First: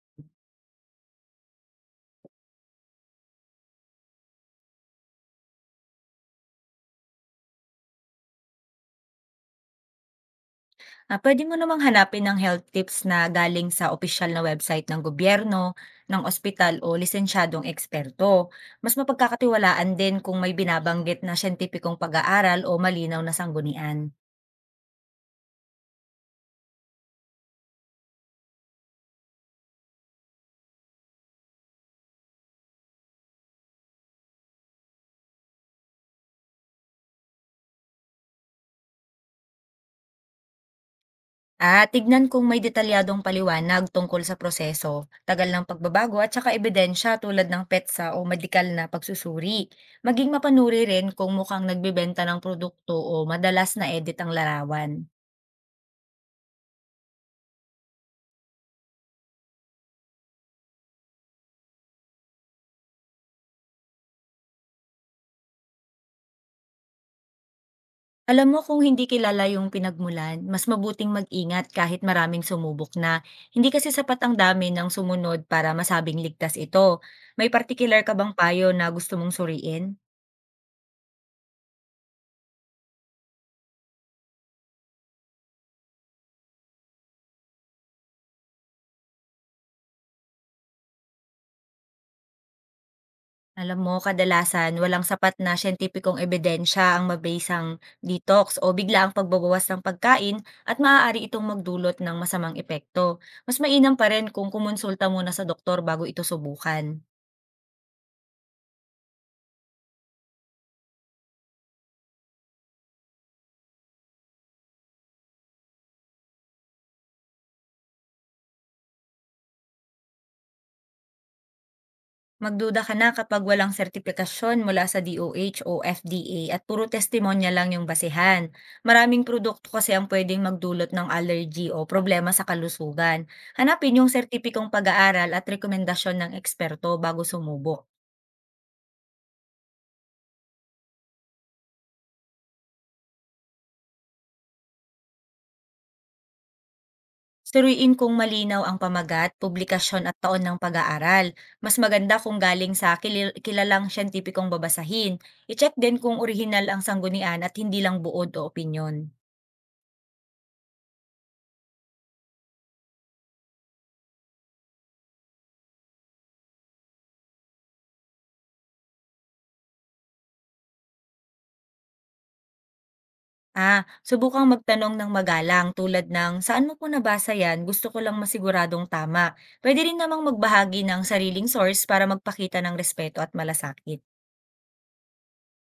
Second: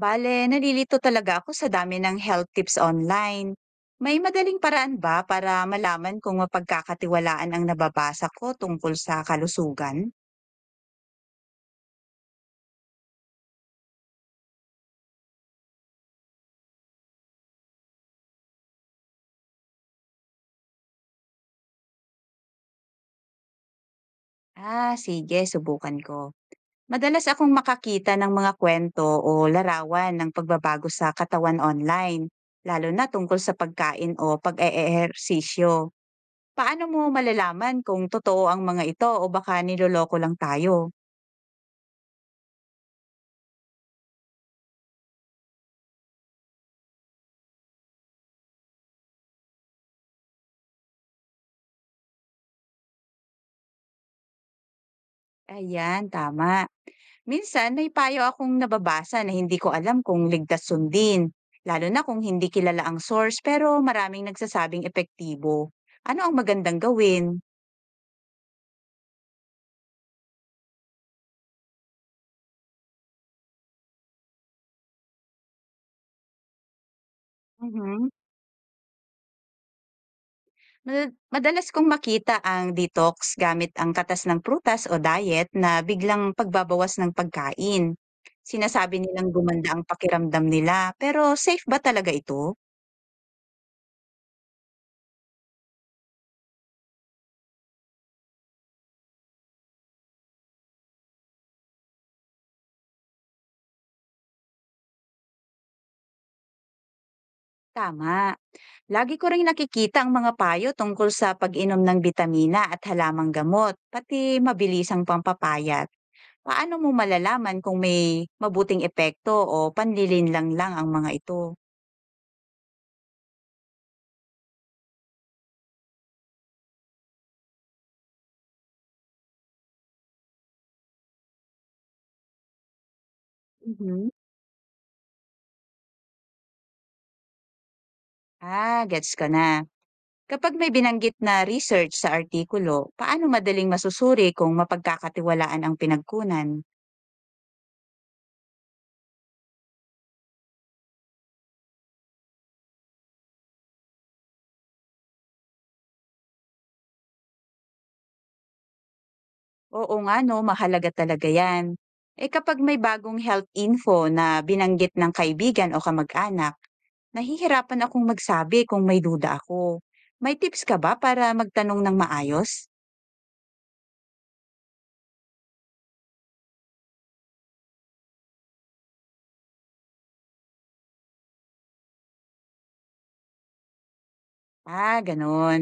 Bale, nalilito talaga ako sa dami ng health tips online. May madaling paraan ba para malaman kung mapagkakatiwalaan ang nababasa ko tungkol sa kalusugan? Ah, puwede mo namang hanapin ng health tips na galing sa opisyal na website ng gobyerno, ng ospital o lisensyadong eksperto. Mas mapagkakatiwalaan din kung may binabanggit na siyentipikong pag-aaral o malinaw na sanggunian. Ah, sige, subukan ko. Madalas akong makakita ng mga kwento o larawan ng pagbabago sa katawan online, lalo na tungkol sa pagkain o pag-eehersisyo. Paano mo malalaman kung totoo ang mga ito o baka niloloko lang tayo? At tignan kung may detalyadong paliwanag tungkol sa proseso, tagal ng pagbabago at saka ebidensya tulad ng petsa o medikal na pagsusuri. Maging mapanuri rin kung mukhang nagbebenta ng produkto o madalas na edit ang larawan. Ayan, tama. Minsan may payo akong nababasa na hindi ko alam kung ligtas sundin, lalo na kung hindi kilala ang source pero maraming nagsasabing epektibo. Ano ang magandang gawin? Alam mo kung hindi kilala yung pinagmulan, mas mabuting mag-ingat kahit maraming sumubok na. Hindi kasi sapat ang dami ng sumunod para masabing ligtas ito. May particular Mhm. ka bang payo na gusto mong suriin? Mada- Madalas kong makita ang detox gamit ang katas ng prutas o diet na biglang pagbabawas ng pagkain. Sinasabi nilang gumanda ang pakiramdam nila pero safe ba talaga ito? Alam mo, kadalasan walang sapat na siyentipikong ebidensya ang mabisang detox o bigla ang pagbabawas ng pagkain at maaari itong magdulot ng masamang epekto. Mas mainam pa rin kung kumonsulta muna sa doktor bago ito subukan. Tama. Lagi ko ring nakikita ang mga payo tungkol sa pag-inom ng bitamina at halamang gamot, pati mabilisang pampapayat. Paano mo malalaman kung may mabuting epekto o panlilinlang lang ang mga ito? Magduda ka na kapag walang sertipikasyon mula sa DOH o FDA at puro testimonya lang yung basehan. Maraming produkto kasi ang pwedeng magdulot ng allergy o problema sa kalusugan. Hanapin yung Mhm. sertipikong pag-aaral at rekomendasyon ng eksperto bago sumubok. Ah, gets ko na. Kapag may binanggit na research sa artikulo, paano madaling masusuri kung mapagkakatiwalaan ang pinagkunan? Suriin kung malinaw ang pamagat, publikasyon at taon ng pag-aaral. Mas maganda kung galing sa kilalang siyentipikong babasahin. I-check din kung orihinal ang sanggunian at hindi lang buod o opinyon. Oo nga no, mahalaga talaga yan. Eh kapag may bagong health info na binanggit ng kaibigan o kamag-anak, nahihirapan akong magsabi kung may duda ako. May tips ka ba para magtanong ng maayos? Subukang magtanong ng magalang tulad ng, "Saan mo po nabasa yan? Gusto ko lang masiguradong tama." Pwede rin namang magbahagi ng sariling source para magpakita ng respeto at malasakit. Ah, ganun.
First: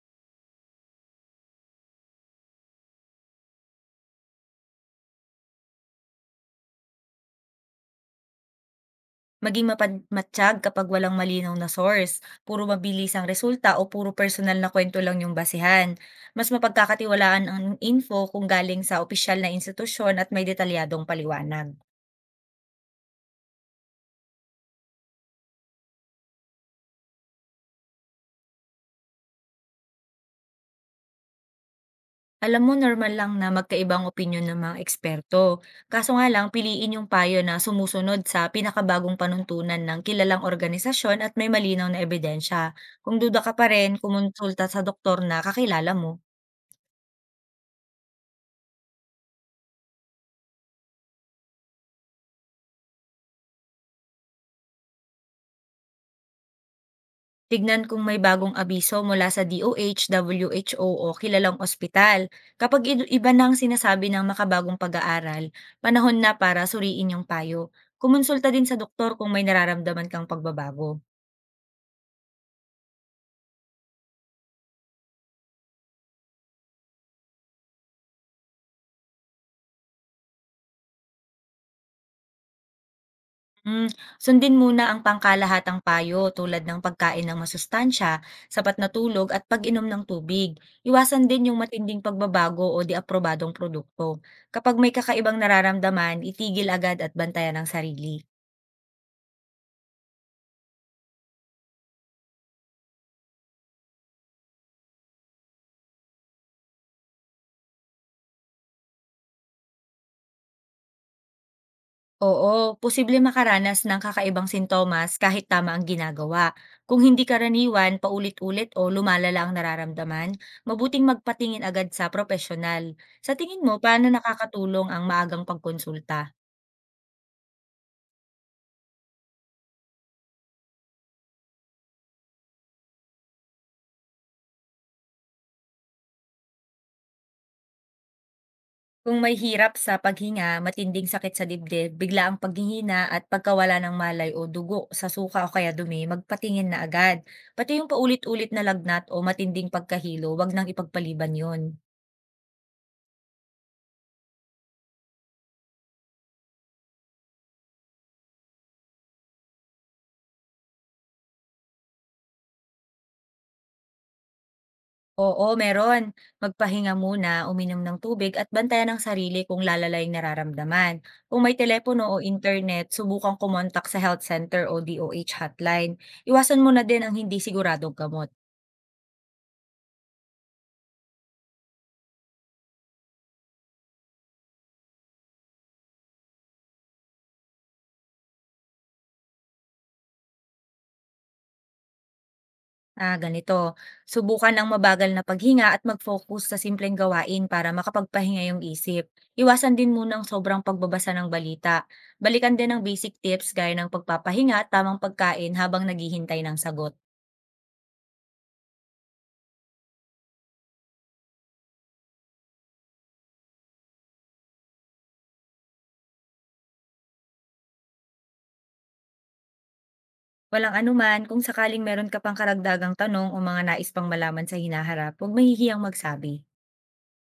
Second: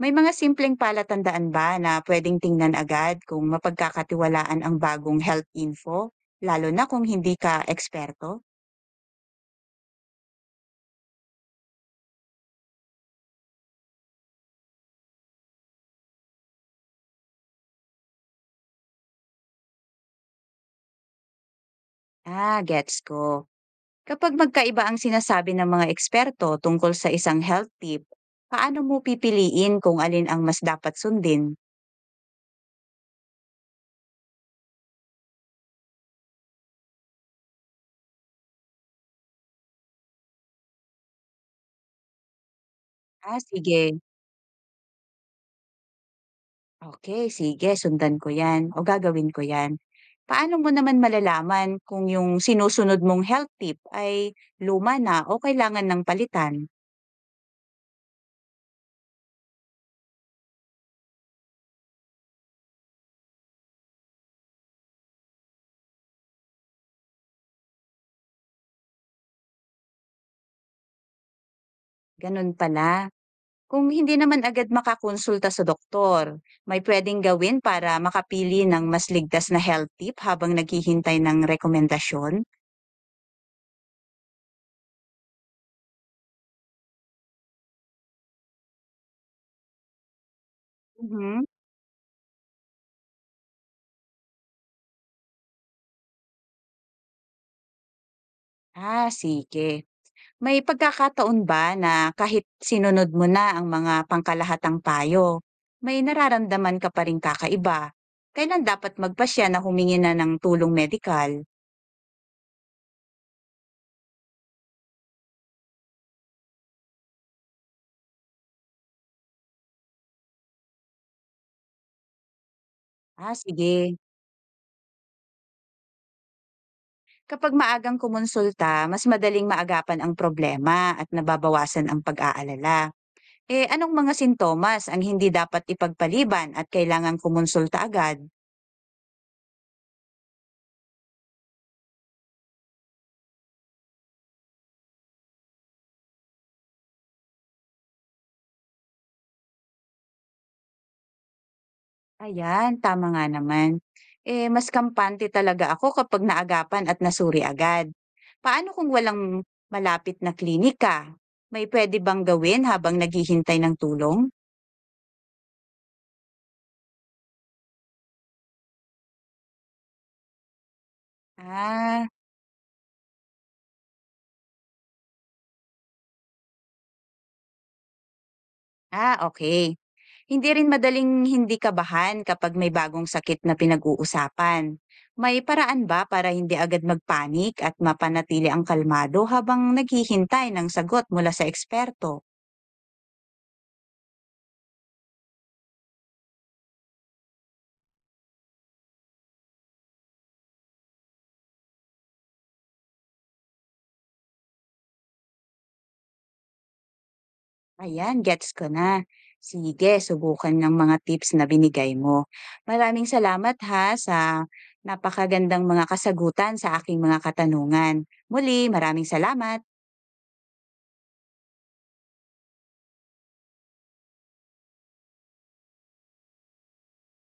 May mga simpleng palatandaan ba na pwedeng tingnan agad kung mapagkakatiwalaan ang bagong health info, lalo na kung hindi ka eksperto? Maging mapagmatsyag kapag walang malinaw na source, puro mabilis ang resulta o puro personal na kwento lang yung basihan. Mas mapagkakatiwalaan ang info kung galing sa opisyal na institusyon at may detalyadong paliwanag. Ah, gets ko. Kapag magkaiba ang sinasabi ng mga eksperto tungkol sa isang health tip, paano mo pipiliin kung alin ang mas dapat sundin? Alam mo normal lang na magkaibang opinyon ng mga eksperto. Kaso nga lang piliin yung payo na sumusunod sa pinakabagong panuntunan ng kilalang organisasyon at may malinaw na ebidensya. Kung duda Ah, ka pa rin, sige. kumonsulta sa doktor na kakilala mo. Okay, sige sundan ko 'yan o gagawin ko 'yan. Paano mo naman malalaman kung yung sinusunod mong health tip ay luma na o kailangan ng palitan? Tignan kung may bagong abiso mula sa DOH, WHO o o kilalang ospital. Kapag iba na ang sinasabi ng makabagong pag-aaral, panahon na para suriin yung payo. Kumonsulta din sa doktor kung may nararamdaman kang pagbabago. Ganun pala. Kung hindi naman agad makakonsulta sa doktor, may pwedeng gawin para makapili ng mas ligtas na health tip habang naghihintay ng rekomendasyon? Hmm, sundin muna ang pangkalahatang payo tulad ng pagkain ng masustansya, sapat na tulog at pag-inom ng tubig. Iwasan Mhm. din yung matinding pagbabago o diaprobadong produkto. Kapag may kakaibang nararamdaman, itigil agad at bantayan ang sarili. Ah, sige. May pagkakataon ba na kahit sinunod mo na ang mga pangkalahatang payo, may nararamdaman ka pa ring kakaiba? Kailan dapat magpasya na humingi na ng tulong medikal? Oo, posible makaranas ng kakaibang sintomas kahit tama ang ginagawa. Kung hindi karaniwan, paulit-ulit o lumalala ang nararamdaman, mabuting magpatingin agad sa profesional. Sa Ah, tingin mo, sige. paano nakakatulong ang maagang pagkonsulta? Kapag maagang kumonsulta, mas madaling maagapan ang problema at nababawasan ang pag-aalala. Eh, anong mga sintomas ang hindi dapat ipagpaliban at kailangan kumonsulta agad? Kung may hirap sa paghinga, matinding sakit sa dibdib, bigla ang paghihina at pagkawala ng malay o dugo sa suka o kaya dumi, magpatingin na agad. Pati yung paulit-ulit na lagnat o matinding pagkahilo, wag nang ipagpaliban yon. Ayan, tama nga naman. Eh, mas kampante talaga ako kapag naagapan at nasuri agad. Paano kung walang malapit na klinika? May pwede bang gawin habang naghihintay ng tulong? Oo, meron. Magpahinga muna, uminom ng tubig at bantayan ang sarili kung lalala yung nararamdaman. Kung may telepono Ah, o internet, subukan kumontak sa health center o DOH hotline. Iwasan mo na din ang hindi siguradong gamot. ah, okay. Hindi rin madaling hindi kabahan kapag may bagong sakit na pinag-uusapan. May paraan ba para hindi agad magpanik at mapanatili ang kalmado habang naghihintay ng sagot mula sa eksperto? Ganito. Subukan ng mabagal na paghinga at mag-focus sa simpleng gawain para makapagpahinga yung isip. Iwasan din muna ang sobrang pagbabasa ng balita. Balikan din ang basic tips gaya ng pagpapahinga at tamang pagkain habang naghihintay ng sagot. Ayan, gets ko na. Sige, subukan ng mga tips na binigay mo. Maraming salamat ha sa napakagandang mga kasagutan sa aking mga katanungan. Muli, maraming salamat. Walang anuman, kung sakaling meron ka pang karagdagang tanong o mga nais pang malaman sa hinaharap, huwag mahihiyang magsabi.